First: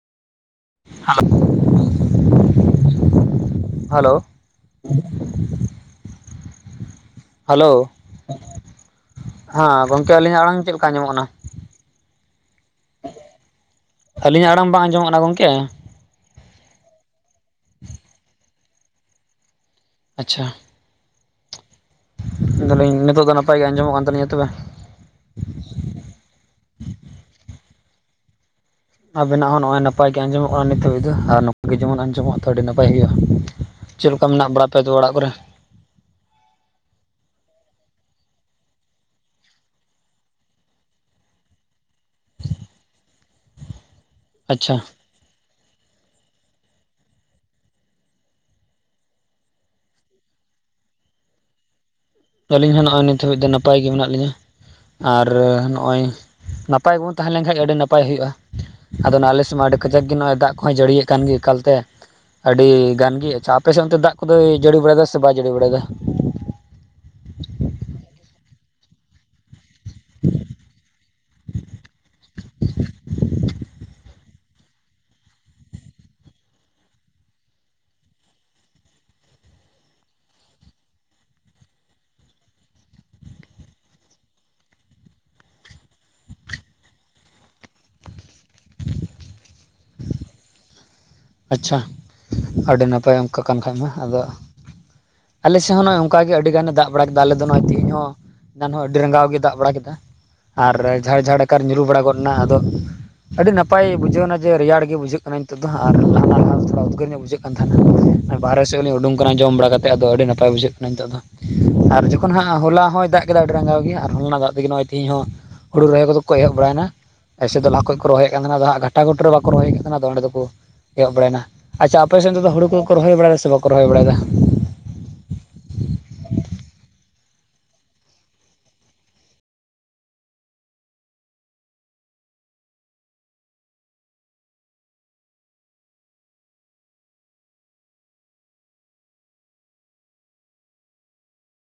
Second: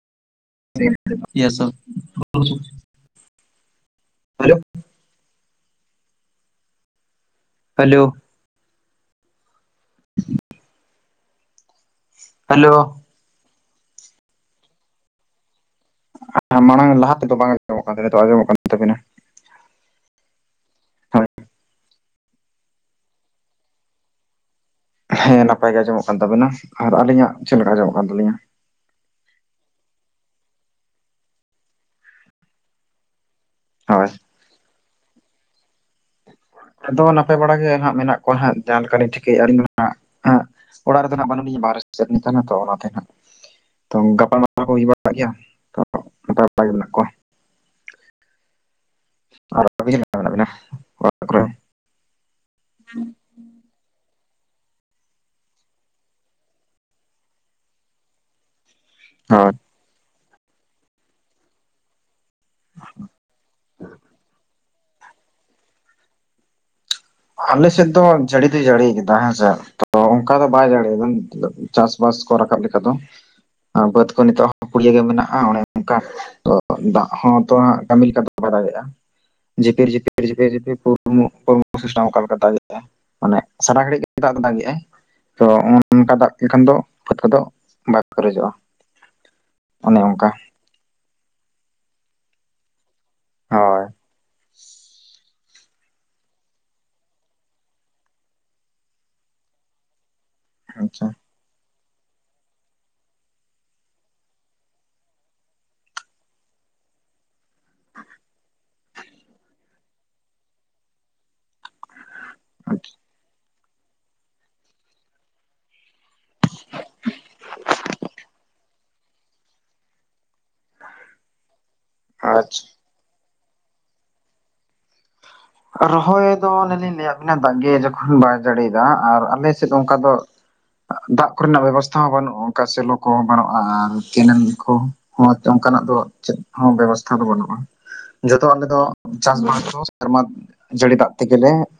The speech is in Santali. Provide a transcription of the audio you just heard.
ᱫᱤᱱ ᱨᱮᱱᱟᱜ ᱭᱮ ‌ᱥᱚ [inaudible] ᱦᱮᱞᱳᱣ᱾ ᱦᱟᱞᱳ᱾ ᱦᱟᱞᱳᱣ᱾ [unintelligible] ᱦᱮᱞᱳ ᱦᱟ, ᱸ ᱜᱚᱝᱠᱮ ᱟᱹᱞᱤᱧᱟᱜ ᱟᱲᱟᱝ ᱪᱮᱫ ᱞᱮᱠᱟ ᱟᱧᱟᱢᱚᱜ ᱠᱟᱱᱟ? ᱦᱮᱞᱳ᱾ ᱟᱹᱞᱤᱧᱟᱜ ᱟᱲᱟᱝ ᱵᱟᱝ ᱟᱸᱡᱚᱢᱚᱜ ᱠᱟᱱᱟ ᱜᱚᱝᱠᱮ? ᱠᱟᱛᱷᱟ ᱢᱟᱲᱟᱝ ᱞᱟᱦᱟ ᱛᱮᱫᱚ ᱵᱟᱝ ᱟᱸᱚᱢᱚᱜ ᱠᱟᱱ ᱛᱟᱦᱮᱫᱟ, ᱱᱤᱛᱹᱜ ᱟᱸᱚᱢᱚᱜ ᱠᱟᱱ ᱛᱟᱵᱤᱱᱟ᱾ ᱟᱪᱪᱷᱟ, ᱦᱳᱭ ᱫᱟᱞᱤᱧ ᱱᱤᱛᱚᱜ ᱫᱚ ᱱᱟᱯᱟᱭ ᱜᱮ ᱟᱸᱡᱚᱢᱚᱜ ᱠᱟᱱ ᱛᱟᱞᱤᱧᱟ ᱛᱚᱵᱮ᱾ ᱦᱮᱸ ᱱᱟᱯᱟᱭ ᱜᱮ ᱟᱸᱡᱚᱢᱚᱜ ᱠᱟᱱ ᱛᱟᱵᱤᱱᱟ, ᱟᱨ ᱟᱹᱞᱤᱧᱟᱜ ᱪᱮᱞᱮᱠᱟ ᱟᱸᱡᱚᱢᱚᱜ ᱠᱟᱱ ᱛᱟᱹᱞᱤᱧᱟ? ᱟᱵᱮᱱᱟᱜ ᱦᱚᱸ ᱱᱚᱜᱼᱚᱭ ᱱᱟᱯ ᱜᱮ ᱟᱸᱡᱚᱢᱚᱜᱼᱟ ᱱᱤᱛᱜ ᱫᱚ, ᱟᱨ ᱱᱚᱝᱠᱟ ᱜᱮ ᱡᱮᱢᱚᱱ ᱟᱸᱡᱚᱢᱚᱜᱼᱟ ᱛᱷᱚ ᱟᱹᱰᱤ ᱱᱟᱯᱟᱭ ᱜᱮᱭᱟ᱾ ᱦᱳᱭ ᱪᱮᱫ ᱞᱮᱠᱟ ᱢᱮᱱᱟᱜ ᱵᱟᱲᱟ ᱯᱮ ᱫᱚ ᱚᱲᱟᱜ ᱠᱚᱨᱮ? ᱟᱫᱚ ᱱᱟᱯᱟᱭ ᱵᱟᱲᱟ ᱜᱮ ᱦᱟᱸᱜ ᱢᱮᱱᱟᱜ ᱠᱚᱣᱟ ᱦᱟᱸᱜ ᱡᱟᱦᱟᱸ ᱞᱮᱠᱟ ᱞᱤᱧ ᱴᱷᱤᱠᱟᱹᱭᱮᱼᱟᱹᱞᱤᱧ ᱦ ᱦᱟᱸᱜ, ᱚᱲᱟᱜ ᱨᱮᱫᱚ ᱱᱟᱦᱚᱜ ᱵᱟᱹᱱᱩᱜ ᱞᱤᱧᱟ ᱵᱟᱨᱮ ᱥᱮᱫ ᱱᱤᱛᱮᱱᱟᱛᱚ ᱚᱱᱟᱛᱮ ᱱᱟᱦᱟᱜ ᱛᱚ ᱜᱟᱯ ᱠᱚ ᱦᱩᱭ ᱟᱪᱪᱷᱟ ᱵᱟᱲᱟᱜ [unintelligible] ᱜᱮᱭᱟ ᱛᱚ ᱛᱟᱞᱞᱟ ᱜᱮ ᱢᱮᱱᱟᱜ ᱠᱚᱣᱟ ᱟᱨ ᱟᱵᱤᱱ ᱚᱠᱟᱨᱮ ᱢᱮᱱᱟᱜ ᱵᱤᱱᱟ [unintelligible] ᱠᱚᱨᱮ ᱟᱹᱞᱤᱧ ᱦᱚᱸ ᱱᱚᱜᱼᱚᱭ ᱱᱤᱛ ᱦᱟᱹᱵᱤᱡ ᱫᱚ ᱱᱟᱯᱟᱭ ᱜᱮ ᱢᱮᱱᱟᱜ ᱞᱤᱧᱟᱹ᱾ ᱟᱨ, ᱱᱚᱜᱼᱭ ᱱᱟᱯᱟᱭ ᱜᱮᱵᱚᱱ ᱛᱟᱦᱮᱸ ᱞᱮᱱᱠᱷᱟᱱ ᱜᱮ ᱟᱹᱰᱤ ᱱᱟᱯᱟᱭ ᱦᱩᱭᱩᱜᱼᱟ᱾ ᱟᱫᱚ ᱱᱟᱞᱮ ᱦᱳᱭ ᱥᱮᱜ ᱢᱟ ᱟᱹᱰᱤ ᱠᱟᱡᱟᱠ ᱜᱮ ᱱᱚᱚᱭ ᱫᱟᱜ ᱠᱚᱦᱭ ᱡᱟᱹᱲᱤᱭᱮᱫ ᱠᱟᱱ ᱜᱮ ᱮᱠᱟᱞᱛᱮ, ᱟᱹᱰᱤ ᱜᱟᱱ ᱜᱮ, ᱟᱪᱪᱷᱟ ᱟᱯᱮ ᱥᱮᱜ ᱚᱱᱛᱮ ᱫᱟᱜ ᱠᱚᱫᱚᱭ ᱡᱟᱹᱲᱤ ᱵᱟᱲᱟᱭᱮᱫᱟ ᱥᱮ ᱵᱟᱭ ᱡᱟᱹᱲᱤ ᱵᱟᱲᱟᱭᱮᱫᱟ? ᱟᱞᱮ ᱥᱮ ᱫᱚ ᱡᱟᱹᱲᱤ ᱛᱤ ᱡᱟᱹᱲᱤ ᱠᱮᱫ ᱦᱮᱸᱥᱮ ᱛᱚ ᱚ ᱚᱱᱠᱟ ᱫᱚ ᱵᱟᱭ ᱡᱟᱲᱮᱭᱮᱫᱟ, ᱪᱟᱥᱵᱟᱥ ᱠᱚ ᱨᱟᱠᱟᱵ ᱞᱮᱠᱟ ᱛᱚ, ᱟ ᱵᱟᱹᱫᱽ ᱱᱤᱛᱚᱜ ᱦᱚᱸ ᱠᱩᱲᱤᱭᱟᱹ ᱜᱮ ᱢᱮᱱᱟᱜᱼᱟ ᱚᱱᱮ ᱚᱱᱠᱟ, ᱛᱚ ᱫᱟᱜ ᱦᱚᱸ ᱛᱚ ᱦᱟᱸᱜ ᱠᱟᱹᱢᱤ ᱞᱮᱠᱟᱛᱮ ᱵᱟᱰᱟᱭ ᱦᱩᱭᱟᱜᱼᱟ᱾ ᱡᱤᱯᱤᱨ ᱡᱤᱯᱤᱨ ᱡᱤᱯᱤᱨ ᱡᱤᱯᱤᱨ ᱯᱩᱨᱢᱩᱜ ᱯᱩᱨᱢᱩᱜ ᱥᱟᱹᱣ ᱠᱚᱞᱠᱟᱛᱟ ᱜᱮ᱾ ᱢᱟᱱᱮ ᱥᱟᱨᱟ ᱜᱷᱟᱹᱲᱤᱡ ᱜᱮ ᱫᱟᱜ ᱫᱟᱜ ᱜᱮᱟᱭᱱ, ᱛᱚ ᱱᱚᱚᱱᱠᱟ ᱫᱟᱜ ᱠᱮ ᱠᱷᱟᱱ ᱫᱚ ᱠᱟᱛᱷᱟ ᱫᱚ ᱵᱟᱝ ᱯᱮᱡᱚᱜᱼᱟ᱾ ᱚᱱᱮ ᱚᱱᱠᱟ, ᱟᱪᱪᱷᱟ, ᱟᱹᱰᱤ ᱱᱟᱯᱟᱭ ᱚᱱᱠᱟ ᱠᱟᱛᱷᱟ ᱦᱳᱭ ᱛᱟᱦᱟ ᱫᱚ, ᱟᱞᱮᱥᱮᱫ ᱦᱚᱸ ᱱᱚᱜᱼᱚᱭ ᱚᱱᱠ ᱜᱮ ᱟᱹᱰᱤ ᱜᱟᱱᱮ ᱫᱟᱜᱵᱲᱟ ᱠᱮᱫᱟ ᱟᱞᱮᱫᱚ, ᱱᱚᱜ-ᱚᱭ ᱛᱮᱦᱧ ᱦᱚᱸ ᱫᱟᱱ ᱦᱚᱸ ᱟᱹᱰᱤ ᱨᱟᱸᱜᱟᱣ ᱜᱮ ᱫᱟᱜ ᱵᱟᱲᱟ ᱠᱮᱫᱟ, ᱟᱨ ᱟᱪᱪᱷᱟ ᱡᱷᱟᱲ ᱡᱷᱟᱲ ᱠᱟᱨ ᱧᱩᱨᱩᱨᱩ ᱵᱟᱲᱟ ᱜᱚᱫ ᱱᱟ ᱟᱫᱚ ᱟᱹᱰᱤ ᱱᱟᱯᱟᱭ ᱵᱩᱡᱷᱟᱹᱱᱟ ᱡᱮ ᱨᱮᱭᱟᱲ ᱜᱮ ᱵᱩᱡᱷᱟᱹᱜ ᱠᱟᱜ ᱢᱮᱱᱛᱮ ᱫᱚ ᱦᱟᱸᱜ, ᱟᱨ [inaudible] ᱞᱟᱦᱟ ᱞᱟᱦᱟ ᱛᱷᱚᱲᱟ ᱩᱫᱽᱜᱟᱹᱨ ᱧᱚᱜ ᱵᱩᱡᱷᱟᱹᱜ ᱠᱟᱱ ᱛᱟᱦᱮᱱᱟ ᱵᱟᱨᱦᱮ ᱥᱮᱫ ᱩᱱᱤ ᱩᱰᱩᱝ ᱠᱟᱱᱟᱭ ᱡᱚᱢ ᱵᱟᱲᱟ ᱠᱟᱛᱮᱜ ᱟᱫᱚ ᱟᱹᱰᱤ ᱱᱟᱯᱟᱭ ᱵᱩᱡᱷᱟᱹᱜ ᱠᱟᱱᱟ ᱱᱤᱛᱚᱜ ᱫᱚ᱾ [inaudible] ᱟᱨ ᱡᱚᱠᱷᱚᱱ ᱦᱟᱸᱜ ᱦᱚᱞᱟ ᱟᱪᱪᱷᱟ ᱦᱚᱸᱭ ᱫᱟᱜ ᱠᱮᱫᱟᱭ ᱟᱹᱰᱤ ᱨᱟᱸᱜᱟᱣ ᱜᱮ ᱟᱨ ᱦᱚᱞᱟᱱᱟᱜ ᱫᱟᱜ ᱛᱮᱜᱮ ᱱᱜᱚᱭ ᱛᱦᱤ ᱦᱚᱸ ᱦᱩᱲᱩ ᱨᱚᱦᱚᱭ ᱠᱚᱫᱚ, ᱠᱚᱭᱜ ᱵᱟᱲᱟᱭᱱᱟ ᱮᱭᱥᱮᱪ ᱫᱚ ᱞᱟᱦᱟ ᱠᱷᱚᱡ ᱠᱚ ᱨᱚᱦᱚᱭᱮᱫ ᱠᱟᱱ ᱛᱟᱦᱮᱸᱱᱟ ᱟᱫᱚ ᱦᱟᱸᱜ ᱜᱷᱟᱴᱟ ᱜᱩᱴᱩ ᱨᱮ ᱵᱟᱠᱚ ᱨᱚᱦᱚᱭᱮᱫ ᱛᱟᱦᱮᱸᱱᱟ ᱟᱫᱚ ᱚᱸᱰᱮ ᱫᱚᱠᱚ ᱦᱭᱚᱜ ᱵᱟᱲᱟᱭᱱᱟ, ᱟᱪᱪᱷᱟ ᱟᱯᱮᱥᱱ ᱛᱮᱫᱚ ᱦᱩᱲ ᱟᱪᱪᱷᱟ᱾ ᱠᱚᱠᱚ ᱨᱚᱦᱚᱭ ᱵᱟᱲᱟᱭᱫᱟ ᱥᱮ ᱵᱟᱠᱚ ᱨᱚᱦᱚᱭ ᱵᱟᱲᱟᱭ ᱫᱟ? ᱨᱚᱦᱚᱭ ᱫᱚ ᱚᱱᱮ ᱞᱤᱧ ᱞᱟᱹᱭᱟᱫ ᱵᱮᱤᱱᱟ ᱫᱟᱜ ᱜᱮ ᱡᱚᱠᱷᱚᱱ ᱵᱟᱭ ᱡᱟᱹᱲᱤᱭᱮᱫᱟ ᱟᱨ ᱟᱞᱮ ᱥᱮᱫ ᱚᱱᱠᱟ ᱫᱚ ᱫᱟᱜ ᱠᱚᱨᱮᱱᱟᱜ ᱵᱮᱵᱚᱥᱛᱷᱟ ᱦᱚᱸ ᱵᱟᱹᱱᱩᱜᱼᱟ ᱚᱱᱠᱟ ᱥᱮᱞᱚ ᱠᱚᱦᱚᱸ ᱵᱟᱹᱱᱩᱜᱼᱟ ᱟᱨ ᱠᱮᱱᱮᱞ ᱠᱚ᱾ ᱦᱚᱸᱪ ᱚᱱᱠᱟᱱᱟᱜ ᱫᱚ ᱪᱮᱫ ᱦᱚᱸ ᱵᱮᱵᱚᱥᱛᱷᱟ ᱫᱚ ᱵᱟᱹᱱᱩᱜᱼᱟ᱾ ᱡᱚᱛᱚ ᱟᱞᱮ ᱫᱚ ᱪᱟᱥᱵᱟᱥ ᱠᱚ ᱥᱮᱨᱢᱟ ᱡᱟᱹᱲᱤ ᱫᱟᱜ ᱛᱮᱜᱮᱞᱮ